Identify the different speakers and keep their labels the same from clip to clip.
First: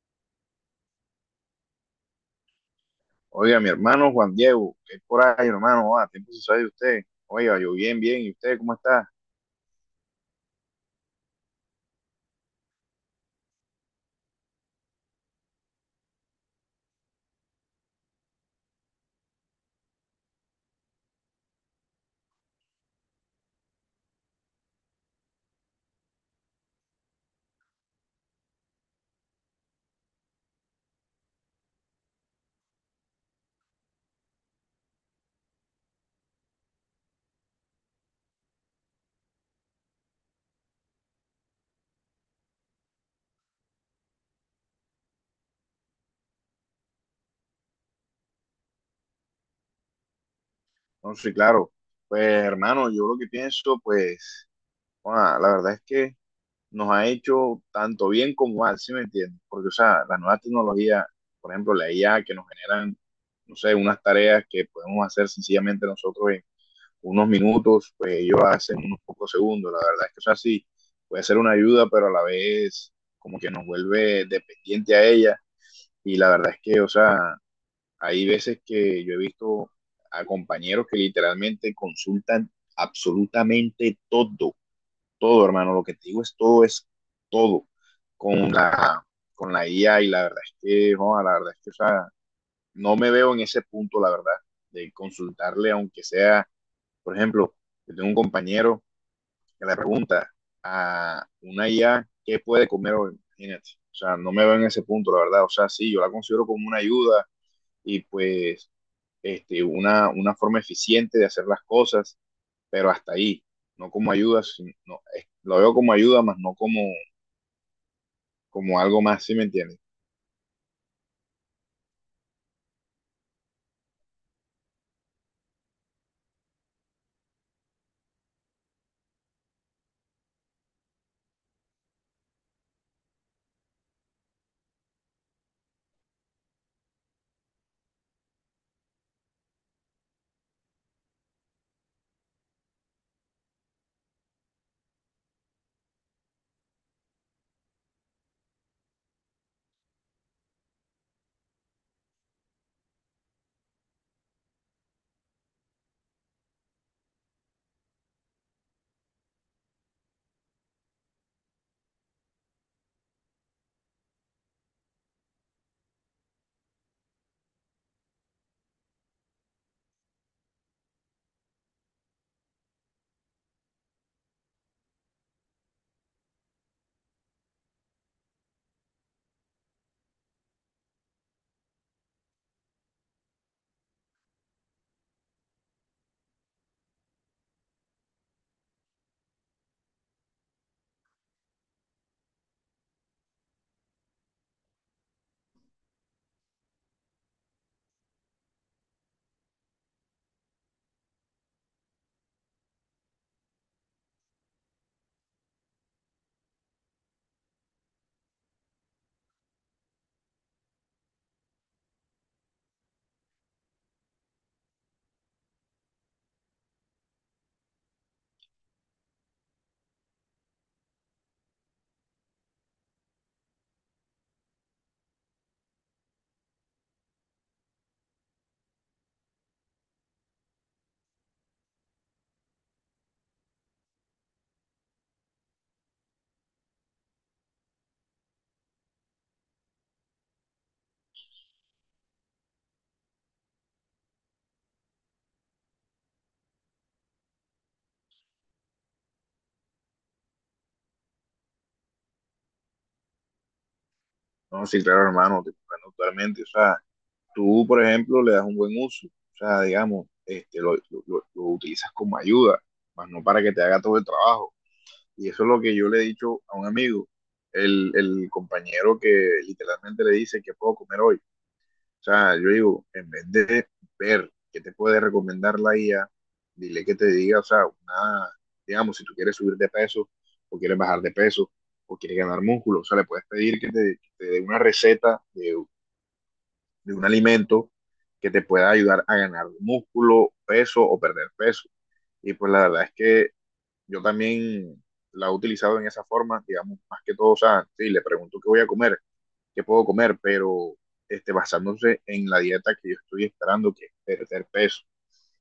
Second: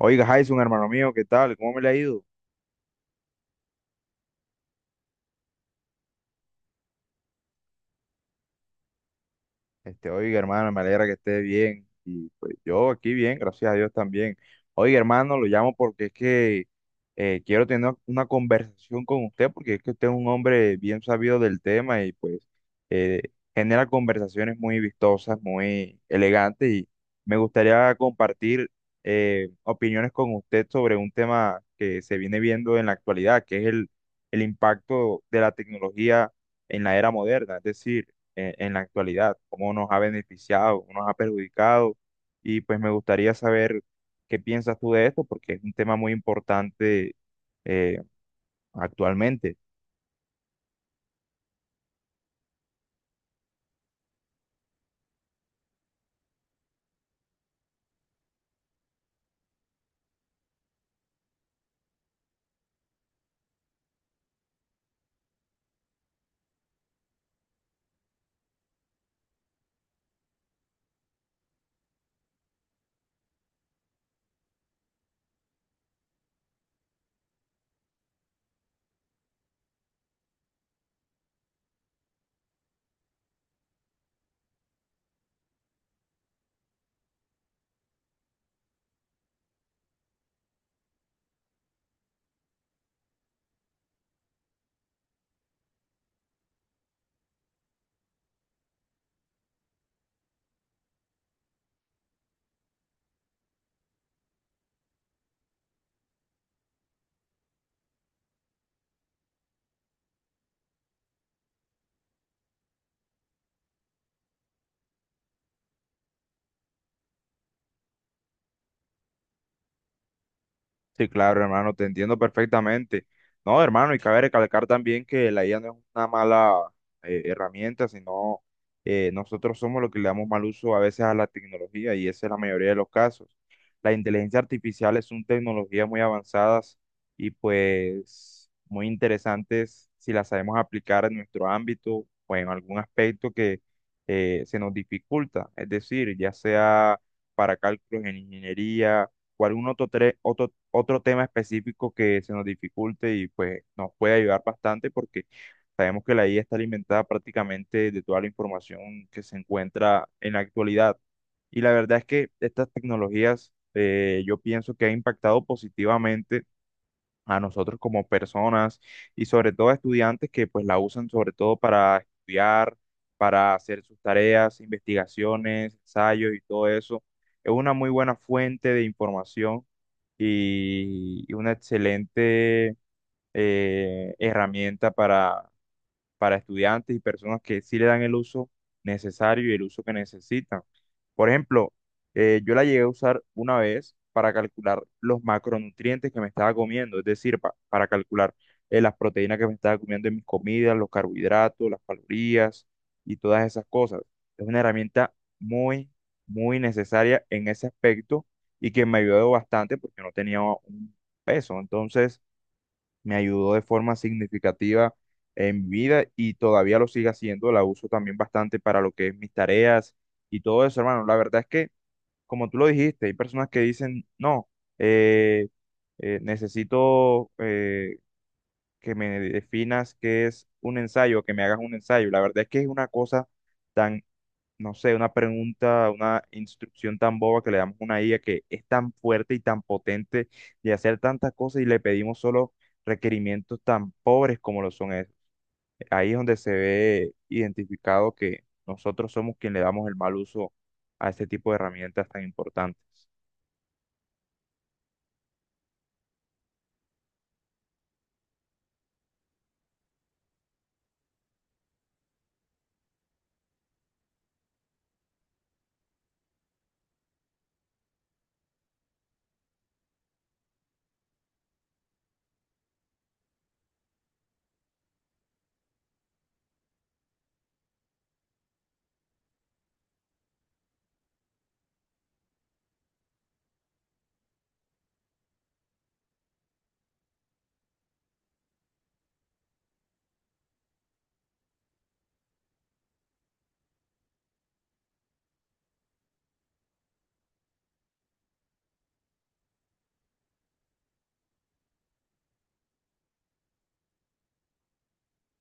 Speaker 1: Oiga, Jason, hermano mío, ¿qué tal? ¿Cómo me le ha ido?
Speaker 2: Oiga, mi hermano Juan Diego, ¿qué es por ahí, hermano? Tiempo se sabe de usted. Oiga, yo bien, bien. ¿Y usted cómo está?
Speaker 1: Oiga, hermano, me alegra que esté bien. Y pues yo aquí bien, gracias a Dios también. Oiga, hermano, lo llamo porque es que quiero tener una conversación con usted, porque es que usted es un hombre bien sabido del tema y pues eh, genera conversaciones muy vistosas, muy elegantes. Y me gustaría compartir opiniones con usted sobre un tema que se viene viendo en la actualidad, que es el impacto de la tecnología en la era moderna. Es decir, en la actualidad, cómo nos ha beneficiado, cómo nos ha perjudicado. Y pues me gustaría saber qué piensas tú de esto, porque es un tema muy importante eh, actualmente.
Speaker 2: No, sí, claro. Pues, hermano, yo lo que pienso, pues, la verdad es que nos ha hecho tanto bien como mal, ¿sí me entiendes? Porque, o sea, las nuevas tecnologías, por ejemplo, la IA que nos generan, no sé, unas tareas que podemos hacer sencillamente nosotros en unos minutos, pues ellos hacen unos pocos segundos. La verdad es que, o sea, sí, puede ser una ayuda, pero a la vez como que nos vuelve dependiente a ella. Y la verdad es que, o sea, hay veces que yo he visto a compañeros que literalmente consultan absolutamente todo, todo, hermano. Lo que te digo es todo con la, con la IA, y la verdad es que, no, la verdad es que, o sea, no me veo en ese punto, la verdad, de consultarle, aunque sea, por ejemplo, yo tengo un compañero que le pregunta a una IA qué puede comer hoy, imagínate. O sea, no me veo en ese punto, la verdad. O sea, sí, yo la considero como una ayuda, y pues una forma eficiente de hacer las cosas, pero hasta ahí, no como ayuda, no, lo veo como ayuda, más no como, como algo más, ¿sí me entiendes?
Speaker 1: Sí, claro, hermano, te entiendo perfectamente. No, hermano, y cabe recalcar también que la IA no es una mala herramienta, sino nosotros somos los que le damos mal uso a veces a la tecnología, y esa es la mayoría de los casos. La inteligencia artificial son tecnologías muy avanzadas y pues muy interesantes si las sabemos aplicar en nuestro ámbito o en algún aspecto que se nos dificulta, es decir, ya sea para cálculos en ingeniería o algún otro tema específico que se nos dificulte, y pues nos puede ayudar bastante porque sabemos que la IA está alimentada prácticamente de toda la información que se encuentra en la actualidad. Y la verdad es que estas tecnologías, yo pienso que han impactado positivamente a nosotros como personas, y sobre todo a estudiantes, que pues la usan sobre todo para estudiar, para hacer sus tareas, investigaciones, ensayos y todo eso. Es una muy buena fuente de información y una excelente herramienta para estudiantes y personas que sí le dan el uso necesario y el uso que necesitan. Por ejemplo, yo la llegué a usar una vez para calcular los macronutrientes que me estaba comiendo, es decir, para calcular las proteínas que me estaba comiendo en mis comidas, los carbohidratos, las calorías y todas esas cosas. Es una herramienta muy necesaria en ese aspecto, y que me ayudó bastante porque no tenía un peso. Entonces, me ayudó de forma significativa en mi vida, y todavía lo sigue haciendo. La uso también bastante para lo que es mis tareas y todo eso, hermano. La verdad es que, como tú lo dijiste, hay personas que dicen, no, eh, necesito que me definas qué es un ensayo, que me hagas un ensayo. La verdad es que es una cosa tan, no sé, una pregunta, una instrucción tan boba que le damos a una IA, que es tan fuerte y tan potente de hacer tantas cosas, y le pedimos solo requerimientos tan pobres como lo son Ahí es donde se ve identificado que nosotros somos quien le damos el mal uso a este tipo de herramientas tan importantes.
Speaker 2: No, sí, claro, hermano, te comprendo totalmente. O sea, tú, por ejemplo, le das un buen uso, o sea, digamos, lo utilizas como ayuda, más no para que te haga todo el trabajo, y eso es lo que yo le he dicho a un amigo, el compañero que literalmente le dice que puedo comer hoy. O sea, yo digo, en vez de ver qué te puede recomendar la IA, dile que te diga, o sea, una, digamos, si tú quieres subir de peso o quieres bajar de peso o quieres ganar músculo, o sea, le puedes pedir que que te dé una receta de un alimento que te pueda ayudar a ganar músculo, peso o perder peso. Y pues la verdad es que yo también la he utilizado en esa forma, digamos, más que todo. O sea, sí, le pregunto qué voy a comer, que puedo comer, pero basándose en la dieta que yo estoy esperando, que es perder peso.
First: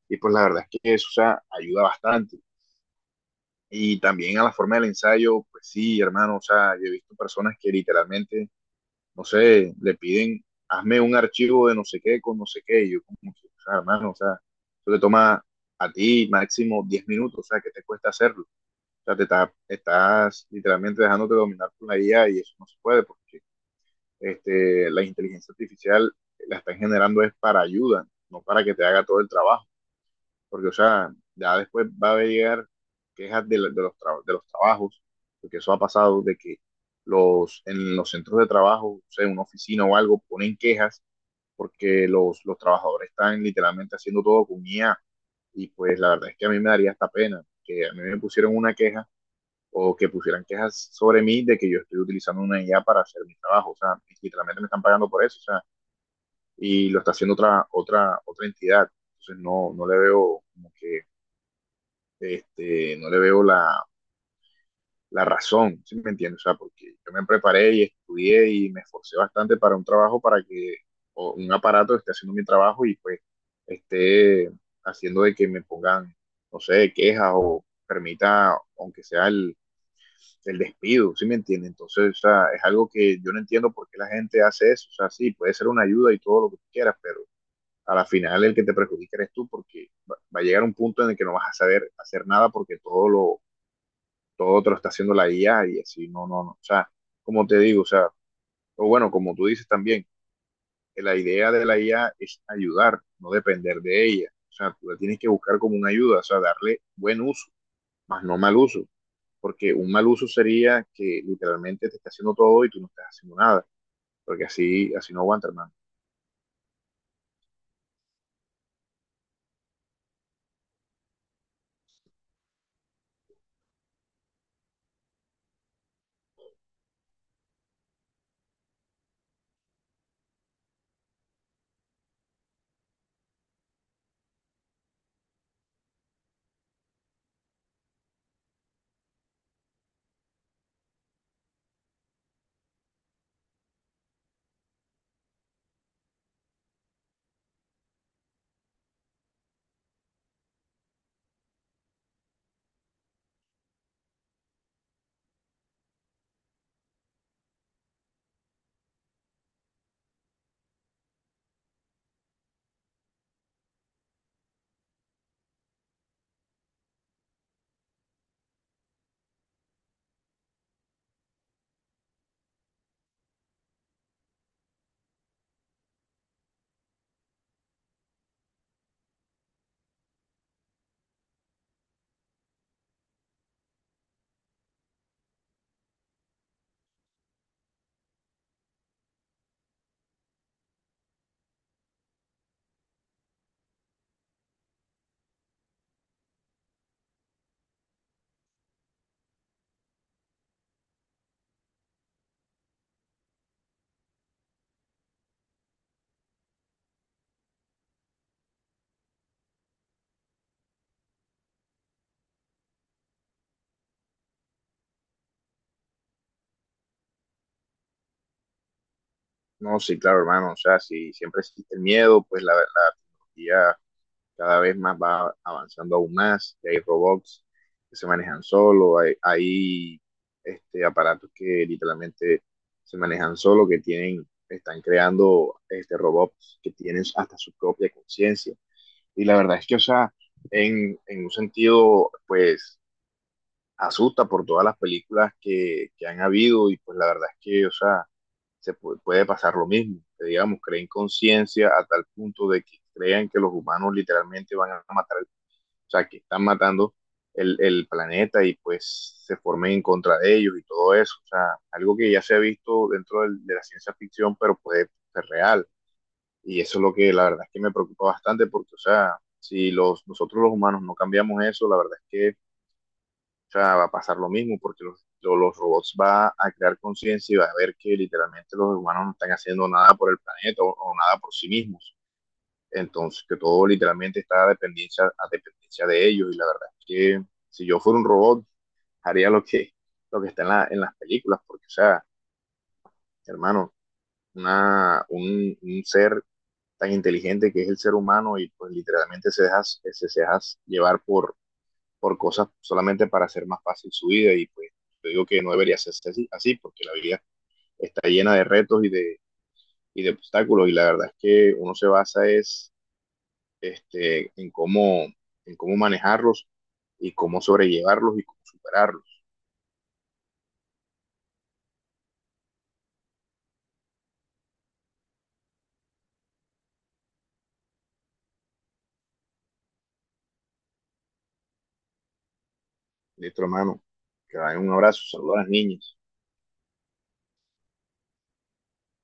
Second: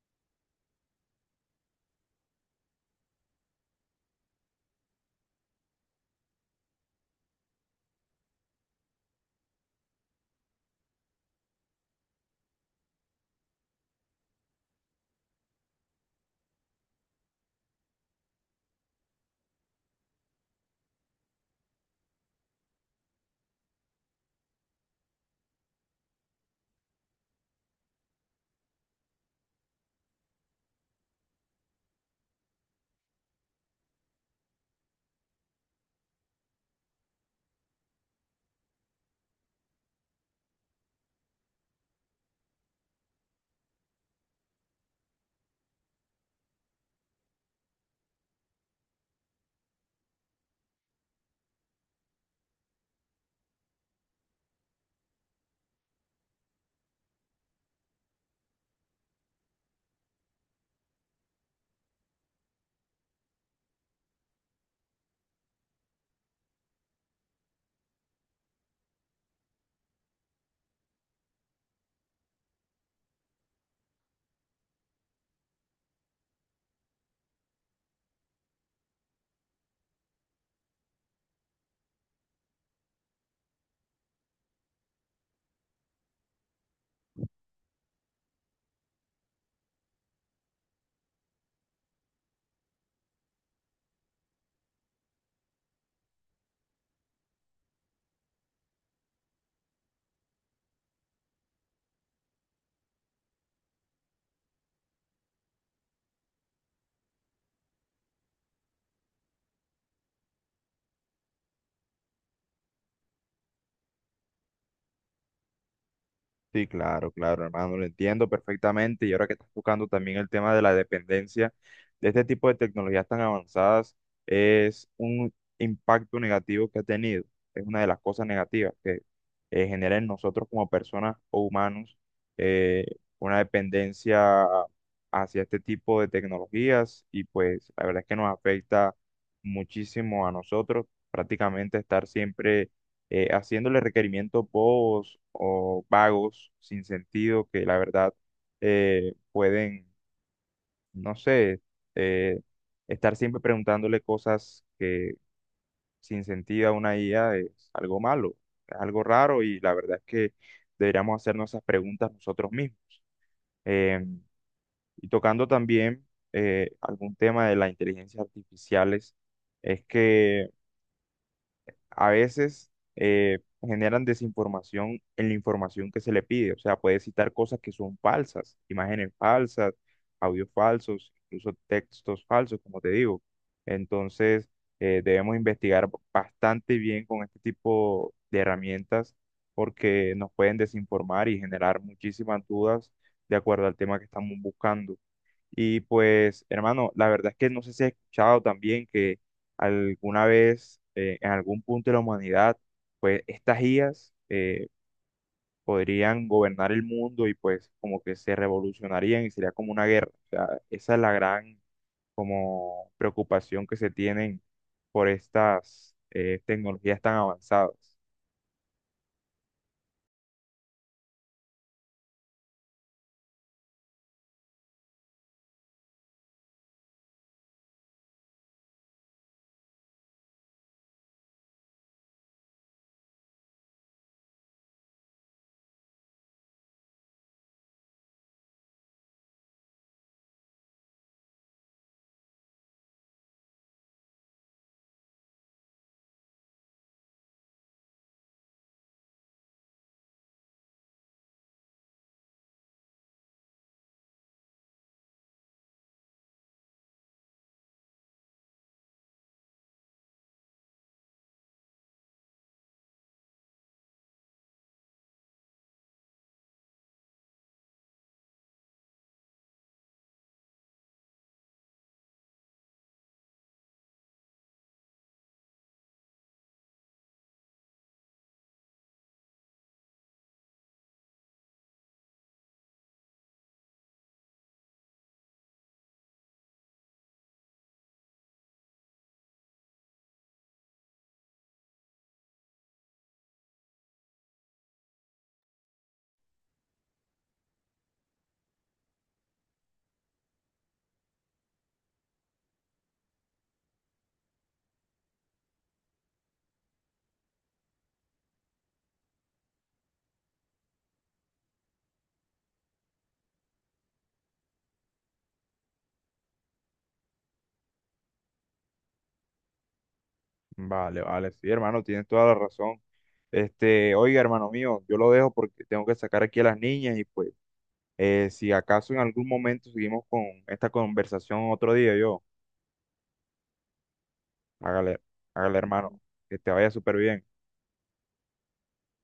Speaker 2: Y pues la verdad es que eso, o sea, ayuda bastante. Y también a la forma del ensayo, pues sí, hermano, o sea, yo he visto personas que literalmente, no sé, le piden, hazme un archivo de no sé qué con no sé qué, y yo como que, o sea, hermano, o sea, eso te toma a ti máximo 10 minutos. O sea, que te cuesta hacerlo. O sea, estás literalmente dejándote dominar por la guía y eso no se puede porque la inteligencia artificial la están generando es para ayuda, no para que te haga todo el trabajo, porque, o sea, ya después va a llegar quejas de de los trabajos, porque eso ha pasado, de que en los centros de trabajo, o sea, en una oficina o algo, ponen quejas porque los trabajadores están literalmente haciendo todo con IA. Y pues la verdad es que a mí me daría esta pena que a mí me pusieron una queja o que pusieran quejas sobre mí de que yo estoy utilizando una IA para hacer mi trabajo. O sea, literalmente me están pagando por eso, o sea, y lo está haciendo otra entidad. Entonces no, no le veo como que, no le veo la razón, ¿sí me entiendes? O sea, porque yo me preparé y estudié y me esforcé bastante para un trabajo para que o un aparato esté haciendo mi trabajo y pues esté haciendo de que me pongan, no sé, quejas o permita, aunque sea el despido, ¿sí me entiende? Entonces, o sea, es algo que yo no entiendo por qué la gente hace eso. O sea, sí, puede ser una ayuda y todo lo que tú quieras, pero a la final el que te perjudica eres tú, porque va a llegar un punto en el que no vas a saber hacer nada, porque todo te lo está haciendo la IA, y así no, no, no. O sea, como te digo, o sea, o bueno, como tú dices también, que la idea de la IA es ayudar, no depender de ella. O sea, tú la tienes que buscar como una ayuda, o sea, darle buen uso, más no mal uso, porque un mal uso sería que literalmente te está haciendo todo y tú no estás haciendo nada, porque así, así no aguanta, hermano.
Speaker 1: Sí, claro, claro, hermano, lo entiendo perfectamente. Y ahora que estás tocando también el tema de la dependencia de este tipo de tecnologías tan avanzadas, es un impacto negativo que ha tenido. Es una de las cosas negativas que genera en nosotros como personas o humanos, eh, una dependencia hacia este tipo de tecnologías. Y pues la verdad es que nos afecta muchísimo a nosotros, prácticamente estar siempre haciéndole requerimientos bobos o vagos, sin sentido, que la verdad pueden, no sé, eh, estar siempre preguntándole cosas que sin sentido a una IA es algo malo, es algo raro, y la verdad es que deberíamos hacernos esas preguntas nosotros mismos. Em, y tocando también algún tema de las inteligencias artificiales, es que a veces generan desinformación en la información que se le pide. O sea, puede citar cosas que son falsas, imágenes falsas, audios falsos, incluso textos falsos, como te digo. Entonces, debemos investigar bastante bien con este tipo de herramientas, porque nos pueden desinformar y generar muchísimas dudas de acuerdo al tema que estamos buscando. Y pues, hermano, la verdad es que no sé si has escuchado también que alguna vez, en algún punto de la humanidad, pues estas IAs podrían gobernar el mundo, y pues como que se revolucionarían y sería como una guerra. O sea, esa es la gran como preocupación que se tienen por estas tecnologías tan avanzadas.
Speaker 2: No, sí, claro, hermano, o sea, si siempre existe el miedo, pues la tecnología cada vez más va avanzando aún más, y hay robots que se manejan solo, hay aparatos que literalmente se manejan solo, que tienen, están creando robots que tienen hasta su propia conciencia. Y la verdad es que, o sea, en un sentido, pues, asusta por todas las películas que han habido, y pues la verdad es que, o sea, se puede, puede pasar lo mismo, que digamos, creen conciencia a tal punto de que crean que los humanos literalmente van a matar, o sea, que están matando el planeta y pues se formen en contra de ellos y todo eso, o sea, algo que ya se ha visto dentro de la ciencia ficción, pero puede ser real. Y eso es lo que la verdad es que me preocupa bastante, porque, o sea, si nosotros los humanos no cambiamos eso, la verdad es que, o sea, va a pasar lo mismo porque los robots van a crear conciencia y va a ver que literalmente los humanos no están haciendo nada por el planeta o nada por sí mismos. Entonces, que todo literalmente está a dependencia de ellos. Y la verdad es que si yo fuera un robot, haría lo que está en, en las películas, porque, o sea, hermano, un ser tan inteligente que es el ser humano y pues literalmente se deja, se deja llevar por cosas solamente para hacer más fácil su vida, y pues yo digo que no debería ser así, así porque la vida está llena de retos y de obstáculos, y la verdad es que uno se basa es este, en, cómo, en cómo manejarlos y cómo sobrellevarlos y cómo superarlos.
Speaker 1: Vale, vale, sí, hermano, tienes toda la razón. Oiga, hermano mío, yo lo dejo porque tengo que sacar aquí a las niñas, y pues, eh, si acaso en algún momento seguimos con esta conversación otro día, yo,
Speaker 2: Listo, hermano. Que vayan, un
Speaker 1: hágale,
Speaker 2: abrazo. Saludos a las
Speaker 1: hágale,
Speaker 2: niñas.
Speaker 1: hermano, que te vaya súper bien.